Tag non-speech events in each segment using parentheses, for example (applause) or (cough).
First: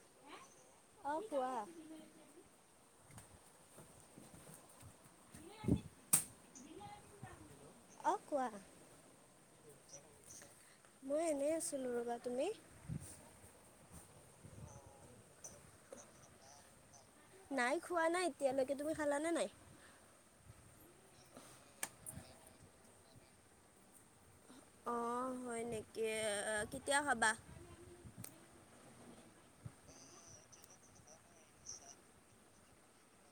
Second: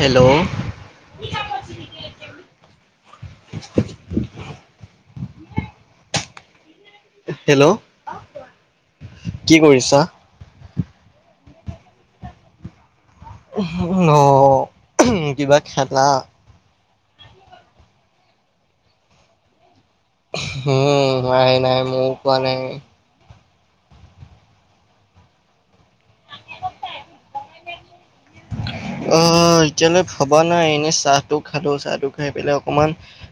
Hello. অ কোৱা। (inaudible) (unintelligible) Hello. অ কোৱা। কি কৰিছা? মই এনেই আছিলো ৰ'বা, তুমি? অ কিবা খেলা? নাই খোৱা নাই এতিয়ালৈকে। তুমি খালানে নাই? হুম নাই নাই, মও খোৱা নাই। অ হয় নেকি? কেতিয়া খাবা? অ এতিয়ালৈ ভবা নাই। এনেই চাহটো খালো। চাহটো খাই পেলাই অকমান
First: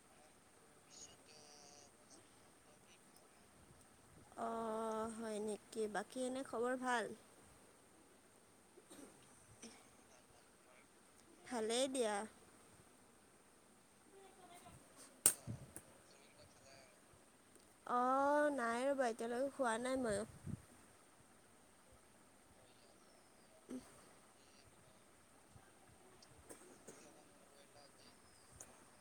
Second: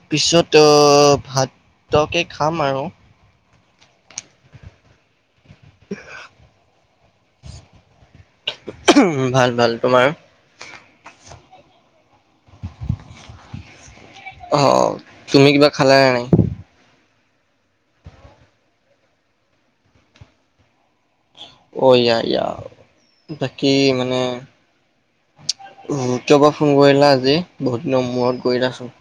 পিছত অ ভাত কে খাম আৰু। অ, অ হয় নেকি? বাকী এনে খবৰ ভাল? উ ভাল, ভাল। তোমাৰ? ভালেই দিয়া। অ, তুমি কিবা খালা নে নাই? অ নাই ৰ'বা এতিয়ালৈকে খোৱা নাই মইও। অ ইয়ায়া বাকী মানে উম কিয় বা ফোন কৰিলা আজি বহুত দিনৰ মূৰত গৈলাছোন।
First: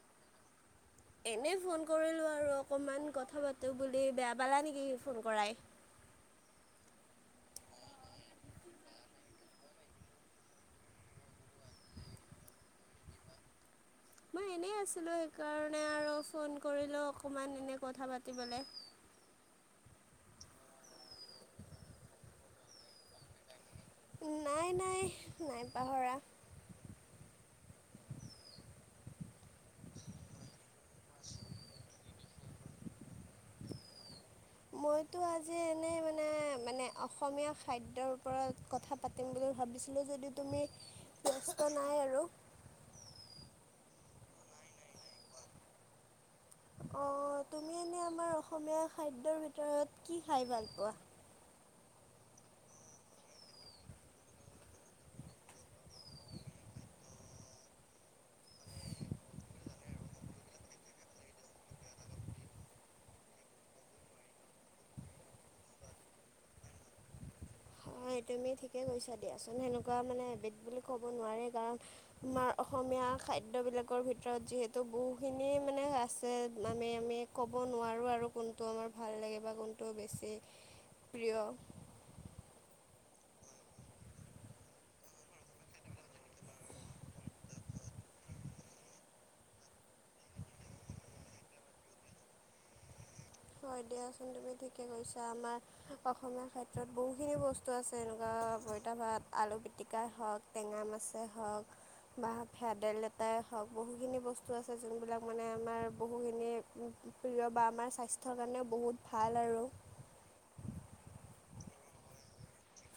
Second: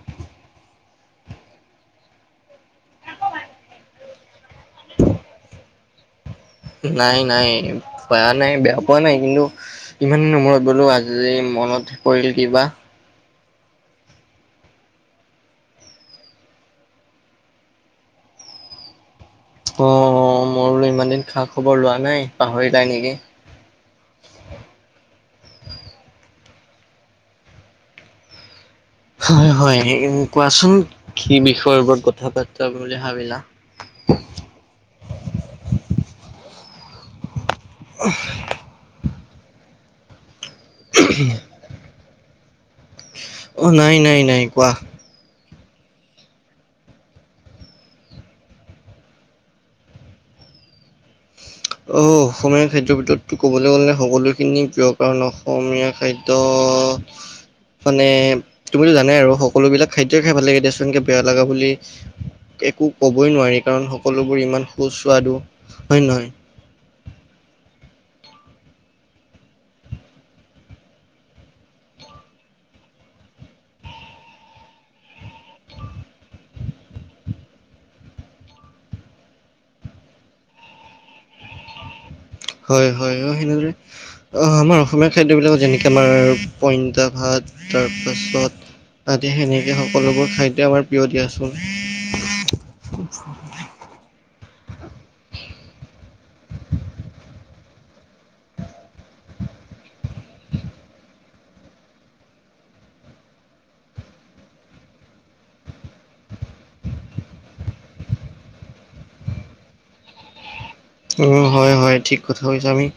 এনেই ফোন কৰিলোঁ আৰু অকণমান কথা পাতোঁ বুলি বেয়া পালা নেকি ফোন কৰাই। নাই নাই পাৰা নাই, বেয়া পোৱা নাই। কিন্তু ইমান দিনৰ মূৰত গ'লো। আজি যে মনত পৰিল কিবা। মই এনেই আছিলো। সেইকাৰণে আৰু ফোন কৰিলো অকমান এনে কথা পাতিবলে। অ, অ মই বোলো ইমান দিন খা -খবৰ লোৱা নাই। পাহৰিলাই নেকি? নাই নাই নাই পাহৰা। হয় হয় কোৱাচোন কি বিষয়ৰ ওপৰত কথা পাতা বুলি ভাবিলা? মইতো আজি এনে মানে মানে অসমীয়া খাদ্যৰ ওপৰত কথা পাতিম বুলি ভাবিছিলোঁ যদিও তুমি বিয়স্ত নাই আৰু। অ নাই নাই নাই। কোৱা? অ তুমি এনেই আমাৰ অসমীয়া খাদ্যৰ ভিতৰত কি খাই ভাল পোৱা? অ হ অসমীয়া খাদ্যৰ ভিতৰতো ক'বলৈ গলে সকলোখিনি প্ৰিয় কাৰণ অসমীয়া খাদ্য ত। মানে তুমিতো জানাই আৰু সকলো বিলাক খাদ্যই খাই ভাল লাগে দেয়াচোন বেয়া লগা বুলি একো কবই নোৱাৰি কাৰণ সকলোবোৰ ইমান সুস্বাদু হয় নে নহয়? হয় তুমি ঠিকেই কৰিছা দিয়াচোন সেনেকুৱা মানে এবিট বুলি ক'ব নোৱাৰে বা আমাৰ অসমীয়া খাদ্যবিলাকৰ ভিতৰত যিহেতু বহুখিনি মানে আছে মামে আমেক ক'ব নোৱাৰোঁ আৰু কোনটো আমাৰ ভাল লাগে বা কোনটো বেছি প্ৰিয়। হয় হয় হয় সেনেদৰে অ আমাৰ অসমীয়া খাদ্যবিলাকত যেনেকে আমাৰ পইনতা ভাত তাৰপাছত ততি সেনেকে সকলোবোৰ খাদ্য আমাৰ প্ৰিয় দিয়াচোন। হয় দিয়াচোন তুমি ঠিকে কৈছা আমাৰ অসমীয়া খাদ্যত বহুখিনি বস্তু আছে এনেকুৱা পইতা ভাত আলু পিটিকাই হওক। টেঙা মাছেই হওক। বা ভেদাইলতাই হওক বহুখিনি বস্তু আছে যোনবিলাক মানে আমাৰ বহুখিনি প্ৰিয় বা আমাৰ স্বাস্থ্যৰ কাৰণেও বহুত ভাল আৰু। উম হয় হয় ঠিক কথা কৈছো আমি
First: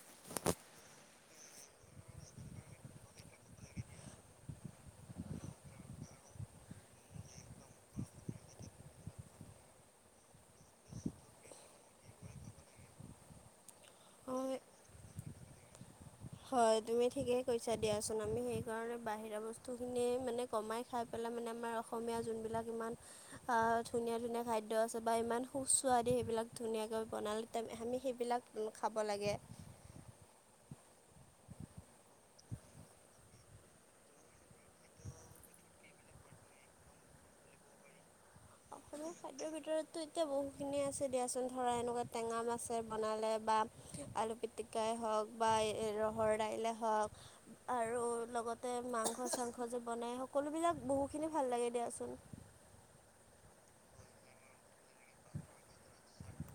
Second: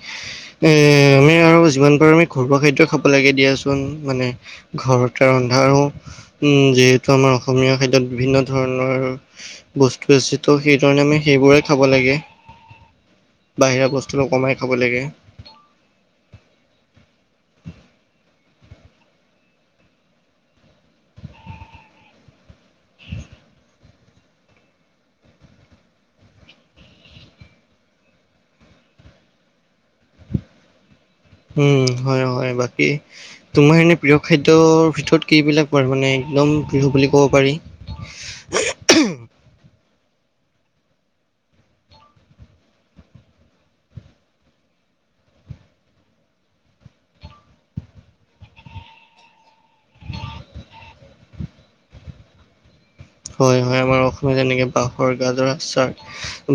এ আমি আৰু যিমান পাৰো আমি ঘৰুৱা খাদ্য খাব লাগে দিয়াচোন মানে ঘৰতে ৰন্ধা উম যিহেতু আমাৰ অসমীয়া খাদ্যত বিভিন্ন ধৰণৰ বস্তু আছে ত' সেই ধৰণে আমি সেইবোৰে খাব লাগে। বাহিৰা বস্তুটো কমাই আৰু খাব লাগে। হয় তুমি ঠিকেই কৈছা দিয়াচোন আমি সেইকাৰণে বাহিৰা বস্তুখিনি মানে কমাই খাই পেলাই মানে আমাৰ অসমীয়া যোনবিলাক ইমান আ ধুনীয়া ধুনীয়া খাদ্য আছে বা ইমান সুস্বাদু সেইবিলাক ধুনীয়াকৈ বনালে আমি সেইবিলাক উম খাব লাগে। উম হয় হয় বাকী তোমাৰ এনে প্ৰিয় খাদ্যৰ ভিতৰত কিবিলাক ৱাৰ একদম প্ৰিহ বুলি ক'ব পাৰি। (unintelligible) খাদ্যৰ ভিতৰতো এতিয়া বহুখিনিয়ে আছে দিয়াচোন ধৰা এনেকুৱা টেঙা আছে বনালে বা আলু পিটিকাই হওক বা ৰহৰ দাইলে হওক আৰু লগতে মাংস চাংস যে বনাই সকলোবিলাক বহুখিনি ভাল লাগে দিয়াচোন। হয় হয় আমাৰ অসমীয়া যেনেকে বাঁহৰ গাজৰ আচাৰ,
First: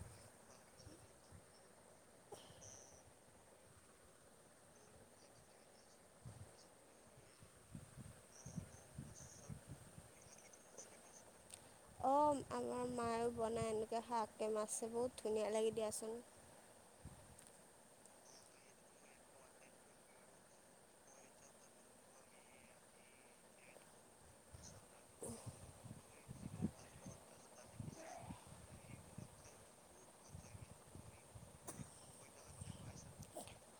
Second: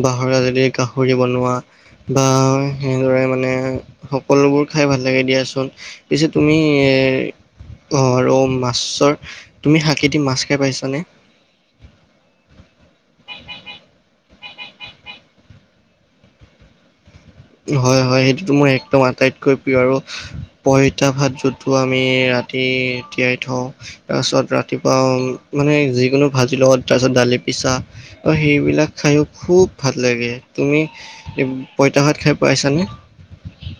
বাঁহৰ গাজদি গাহৰি বনোৱা বা সেনেদৰে মানে সকলোবোৰ খাই ভাল লাগে দিয়াচোন। পিছে তুমি অ ৰ মাছৰ তুমি শাকী দি মাছ খাই পাইছানে? অ আমাৰ মায়ো বনায় এনেকৈ শাককে মাছে বহুত ধুনীয়া লাগি দিয়াচোন। হয় হয় সেইটোতো মোৰ একদম আটাইতকৈ প্ৰিয় আৰু পইতা ভাত যতটো আমি ৰাতি তি তিয়াই থওঁ। তাৰপিছত ৰাতিপুৱা মানে যিকোনো ভাজিৰ লগত তাৰপিছত দালি পিছা। অ সেইবিলাক খাইয়ো খুব ভাল লাগে। তুমি পইতা ভাত খাই পাইছানে?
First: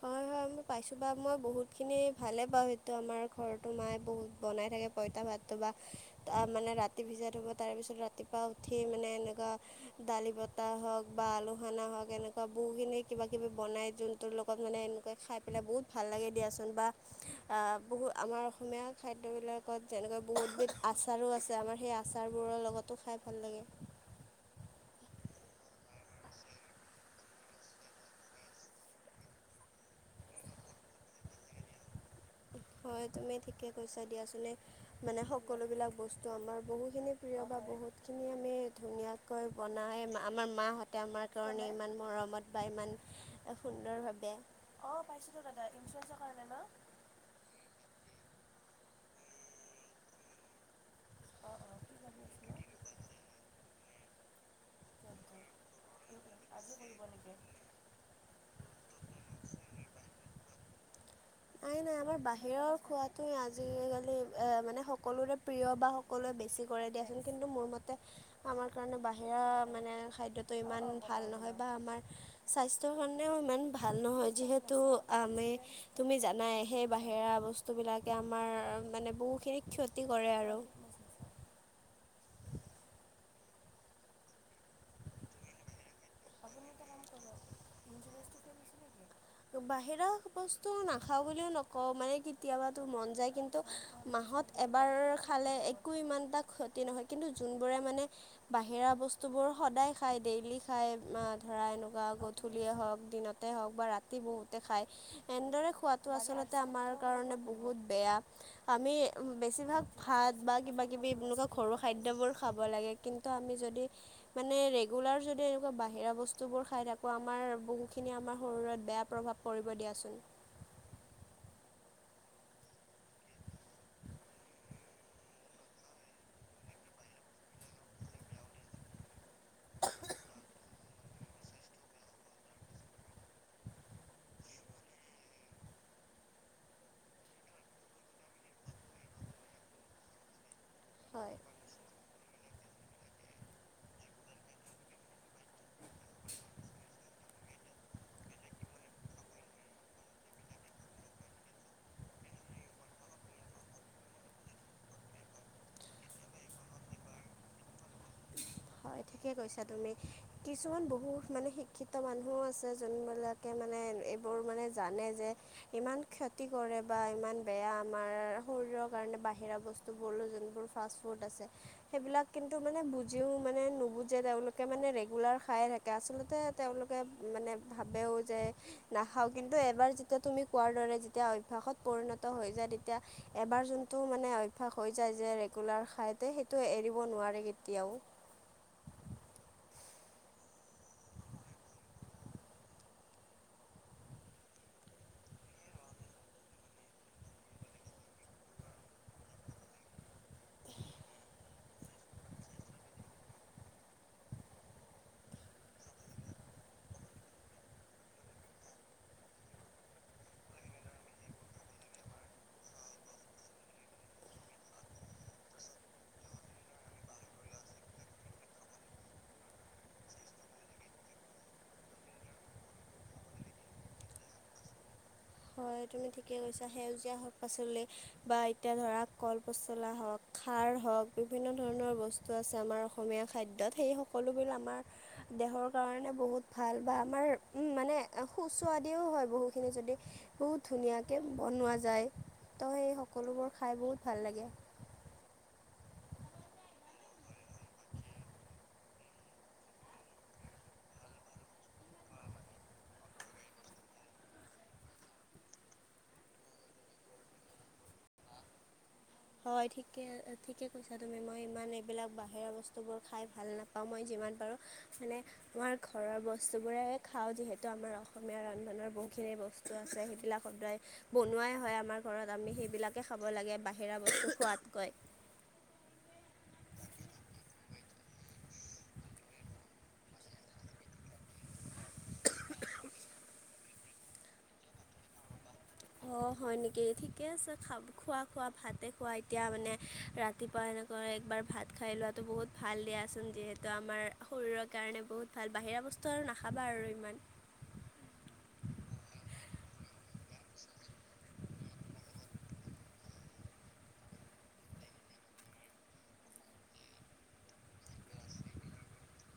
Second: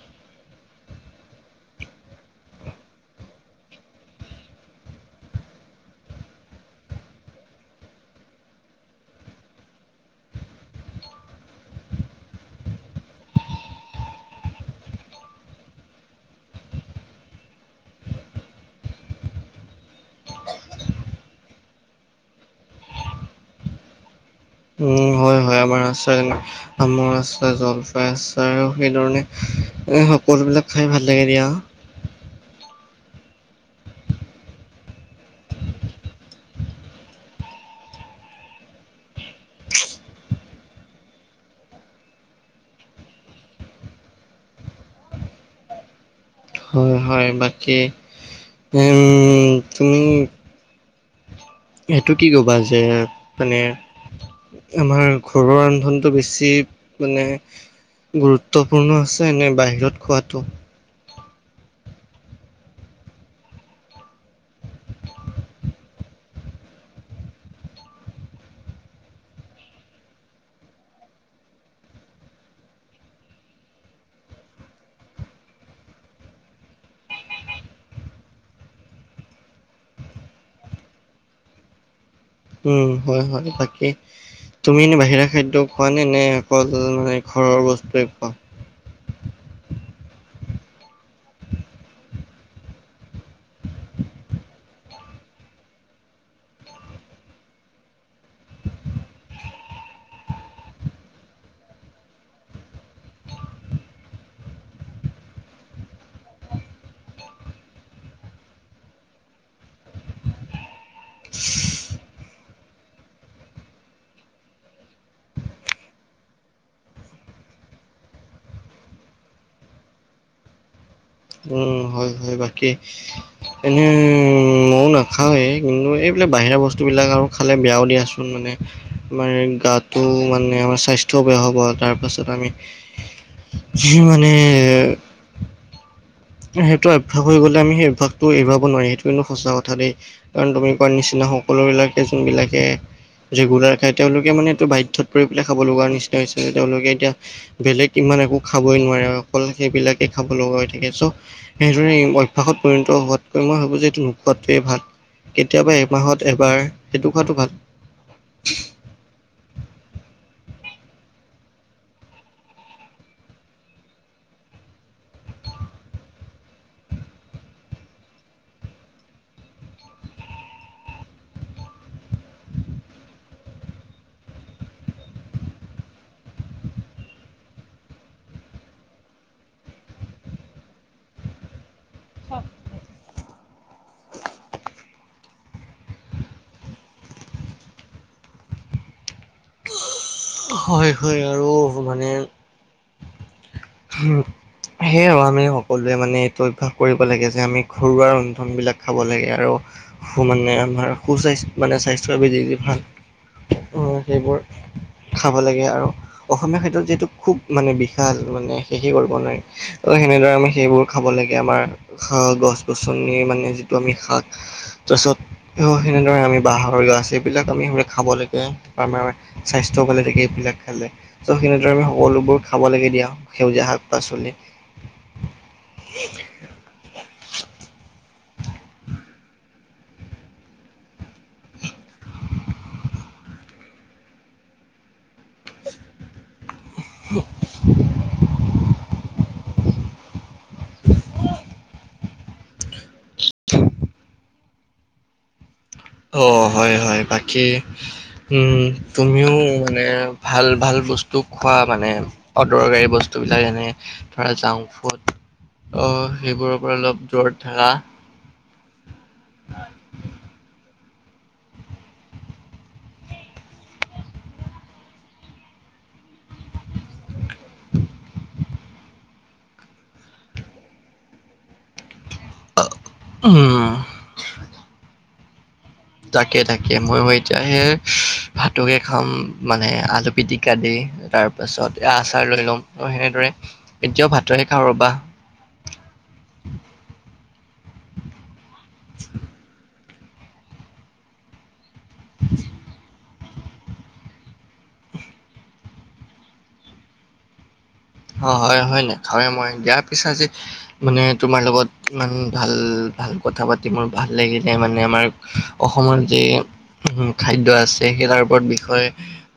হয় হয়। পাইছো বা মই বহুত খিনি ভালে পাওঁ সেইটো আমাৰ ঘৰতো মায়ে বহুত বনাই থাকে। পঁইতা ভাতটো বা, তা মানে ৰাতি ভিজাই ধুব তাৰপিছত ৰাতিপুৱা উঠি মানে এনেকুৱা দালি বতাহ হওক বা আলু খানা হওক এনেকুৱা বহু খিনি কিবা কিবি বনাই যোনটো লগ- অকণ মানে এনেকুৱা খাই পেলাই বহুত ভাল লাগে দিয়াচোন বা আ বহু আমাৰ অসমীয়া খাদ্যবিলাকত যেনেকৈ বহুতবিধ আচাৰো আছে আমাৰ সেই আ আচাৰবোৰৰ লগতো খাই ভাল লাগে। উম হয় হয় আমাৰ আছে। আমৰ আচাৰ জলফাই আচাৰ আৰু সেই ধৰণে এই সকলো বিলাক খাই ভাল লাগে দিয়া। (unintelligible) হয় তুমি ঠিকে কৈছা দিয়াচোন এই মানে সকলোবিলাক বস্তু আমাৰ বহুখিনি প্ৰিয় বা বহুতখিনি আমি ধুনীয়া কৈ বনায় এ আমাৰ মাহঁতে আমাৰ কাৰণে ইমান মৰমত বা ইমান এ সুন্দৰ ভাৱে অ পাইছোতো দাদা ইঞ্চুৰেঞ্চৰ কাৰণে ন হয় হয় বাকী উম তুমি অ অ। সেইটো কি ক'বা? যে মানে আমাৰ ঘৰৰ ৰন্ধনটো বেছি মানে গুৰুত্বপুৰ্ণ আছে নে বাহিৰত খোৱাটো? নাই নাই আমাৰ বাহিৰৰ খোৱাটো আজিকালি এ মানে সকলোৰে প্ৰিয় বা সক সকলোৱে বেছি কৰে দিয়াচোন কিন্তু মোৰ মতে আমাৰ কাৰণে বাহিৰা মানে খাদ্যটো ইমান ভাল নহয় বা আমাৰ স্বাস্থ্যৰ কাৰণেও ইমান ভাল নহয় যিহেতু আমি তুমি জানাই সেই বাহিৰা বস্তুবিলাকে আমাৰ মানে বহুখিনি ক্ষতি কৰে আৰু। উম হয় হয়। বাকী তুমি এনে বাহিৰা খাদ্য খোৱা নে নে অকল মানে ঘৰৰ বস্তুৱে খোৱা? তো বাহিৰা বস্তু নাখাওঁ বুলিও নকওঁ মানে কেতিয়াবাটো মন যায় কিন্তু মাহত এবাৰ খালে একো ইমান এটা ক্ষতি নহয় কিন্তু যোনবোৰে মানে বাহিৰা বস্তুবোৰ সদায় খায় ডেইলি খায় অমা ধৰা এনেকুৱা গধূলিয়ে হওঁক দিনতে হওঁক বা ৰাতি বহুতে খায়। এনেদৰে খোৱাটো আচলতে আমাৰ কাৰণে বহুত বেয়া। আমি উম বেছিভাগ ভাত বা কিবা কিবি এনেকুৱা ঘৰুৱা খাদ্যবোৰ খাব লাগে। কিন্তু আমি যদি মানে ৰেগুলাৰ যদি এনেকুৱা বাহিৰা বস্তুবোৰ খাই থাকোঁ আমাৰ বহুখিনি আমাৰ শৰীৰত বেয়া প্ৰভাৱ পৰিব দিয়াচোন। উম হয় হয়। বাকী এনেই মও নাখাৱেই কিন্তু এইবিলাক বাহিৰা বস্তুবিলাক আৱ খালে বেয়াও দিয়াচোন মানে আমাৰ গাটো মানে আমাৰ স্বাস্থ্যও বেয়া হ'ব তাৰপাছত আমি যিমানে সেইটো অভ্যাস হৈ গ'লে আমি সেই অভ্যাসটো এৰুৱাব নোৱাৰি সেইটো কিন্তু সঁচা কথা দেই। কাৰণ তুমি কোৱা হয় নিচিনা সকলোবিলাকে যোনবিলাকে ৰেগুলাৰ খাই তেওঁলোকে মানে এইটো বাধ্যত পৰি পেলাই খাব লগা নিচিনাই হৈছে। তেওঁলোকে এতিয়া বেলেগ ইমান একো খাবই নোৱাৰে অকল সেইবিলাকে খাব লগা হৈ থাকে। চ' সেইদৰেই অভ্যাসত পৰিণত হোৱাতকৈ মই ভাবোঁ যে এইটো নোখোৱাতোৱেই ভাল। কেতিয়াবা এমাহত এবাৰ সেইটো খোৱাটো ভাল। হয় ঠিকে কৈছা তুমি। কিছুমান বহুত মানে শিক্ষিত মানুহো আছে। যোনবিলাকে মানে এইবোৰ মানে জানে যে ইমান ক্ষতি কৰে বা ইমান বেয়া আমাৰ শৰীৰৰ কাৰণে বাহিৰা বস্তু। (unintelligible) যোনবোৰ বোৰ ফাষ্ট ফুড আছে সেইবিলাক কিন্তু মানে ভুজ বুজিও মানে নুবুজে তেওঁলোকে মানে ৰেগুলাৰ খায়ে থাকে। আচলতে তেওঁলোকে মানে ভাৱেও যে নাখাওঁ কিন্তু এবাৰ যেতিয়া তুমি কোৱাৰ দৰে যেতিয়া অভ্যাসত পৰিণত হৈ যায় তেত তিয়া এবাৰ যোনটো মানে অভ্যাস হৈ যায় যে ৰেগুলাৰ খাইতে সেইটো এৰিব নোৱাৰে কেতিয়াও। হয়, হয় আৰু মানে সেয়ে আমি সকলোৱে মানে এইটো অভ্যাস কৰিব লাগে যে আমি ঘৰুৱা ৰন্ধনবিলাক খাব লাগে আৰু সু মানে আমাৰ সুচাইছ মানে স্বাস্থ্যৰ বাবে যি যি ভাল সেইবোৰ খাব লাগে আৰু অসমীয়া খাদ্যত যিহেতু খুব মানে বিশাল মানে শেষে কৰিব নোৱাৰি। ত সেনেদৰে আমি সেইবোৰ খাব লাগে আমাৰ গছ-গছনি মানে যিটো আমি শাক তাৰছত অ সেনেদৰে আমি বাঁহৰ গাজ এইবিলাক আমি আমি খাব লাগে। আমাৰ স্বাস্থ্য স্বাস্থ্যও ভালে থাকে এইবিলাক খালে। চ' সেইনেদৰে আমি সকলোবোৰ খাব লাগে দিয়া সেউজীয়া শাক-পাচলি। হয় তুমি ঠিকে কৈছা। সেউজীয়া শাক-পাচলি বা এতিয়া ধৰা কল পচলা হওক, খাৰ হওক বিভিন্ন ধৰণৰ বস্তু বস্তু আছে আমাৰ অসমীয়া খাদ্যত। সেই সকলোবোৰ আমাৰ দেহৰ কাৰণে বহুত ভাল বা আমাৰ মানে সুস্বাদিও হয় বহুখিনি যদি বহুত ধুনীয়াকে বনোৱা যায়। ত' সেই সকলোবোৰ খাই বহুত ভাল লাগে। অ হয়, হয়। বাকী উম তুমিও মানে ভাল ভাল বস্তু বস্তু খোৱা মানে। অদৰকাৰী বস্তু বস্তুবিলাক এনে ধৰা জাংফুড অ সেইবোৰৰ পৰা অলপ দূৰত থাকা। হয় ঠিকে, ঠিকে কৈছা তুমি। মই ইমান এইবিলাক বাহিৰা বস্তুবোৰ খাই ভাল নাপাও। মই যিমান পাৰোঁ মানে আমাৰ ঘৰৰ বস্তুবোৰেহে খাও। যিহেতু আমাৰ অসমীয়া ৰন্ধনৰ বহুখিনি বচ তো আছে সেইবিলাক সদায় বনোৱাই হয় আমাৰ। ঘৰত আমি সেইবিলাকে খাব লাগে উম, বাহিৰা বস্তু খোৱাতকৈ। তাকে, তাকে। মইও এতিয়া হে ভাতকে খাম মানে আলু পিটিকা দি তাৰপাছত এ আচাৰ লৈ ল'ও। অ সেনেদৰে এতিয়াও ভাতহে খাওঁ ৰ'বা। অ, হয় নেকি? ঠিকে আছে, খোৱা খোৱা ভাতে খোৱা। এতিয়া মানে ৰা ৰাতিপুৱা এনেকৈ একবাৰ ভাত খাই লোৱাটো বহুত ভাল দিয়াচোন। যিহেতু আমাৰ শৰীৰৰ কাৰণে বহুত ভাল বাহিৰা বস্তু আৰু নাখাবা আৰু ইমান। অ হয় হয় নাখাওৱে মই। দিয়া পিছে আজি মানে তোমাৰ লগত ইমান ভাল ভাল কথা পাতি মোৰ ভাল লাগিলে। মানে আমাৰ অসমত যি খাদ্য আছে সেই তাৰ ওপৰত বিষয়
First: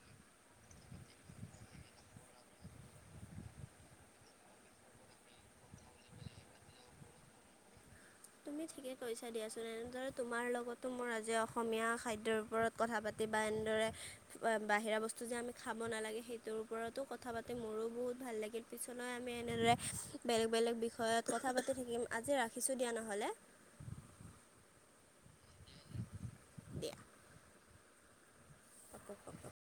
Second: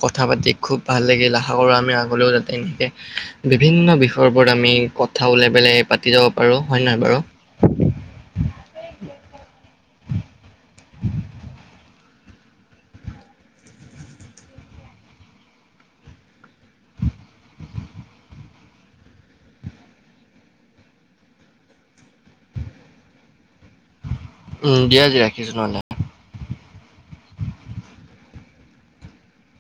কথা পাতি খুব ভাল লাগিল। আশা কৰো আমি আগলৈও যাতে এনেকে বিভিন্ন বিষয়ৰ ওপৰত আমি কথা ওলাই পেলাই পাতি যাব পাৰো। হয় নে নহয় বাৰু? তুমি ঠিকে কৈছা দিয়াচোন। এনেদৰে তোমাৰ লগতো মোৰ আজি অসমীয়া খাদ্যৰ ওপৰত কথা পাতি বা এনেদৰে বাহিৰা বস্তু যে আমি খাব নালাগে সেইটোৰ ওপৰতো কথা পাতি মোৰো বহুত ভাল লাগিল। পিছলৈ আমি এনেদৰে বেলেগ বেলেগ বিষয়ত কথা পাতি থাকিম। আজি ৰাখিছোঁ দিয়া নহ'লে। উম, দিয়া দিয়া ৰাখিছো নহ'লে। দিয়া। (unintelligible)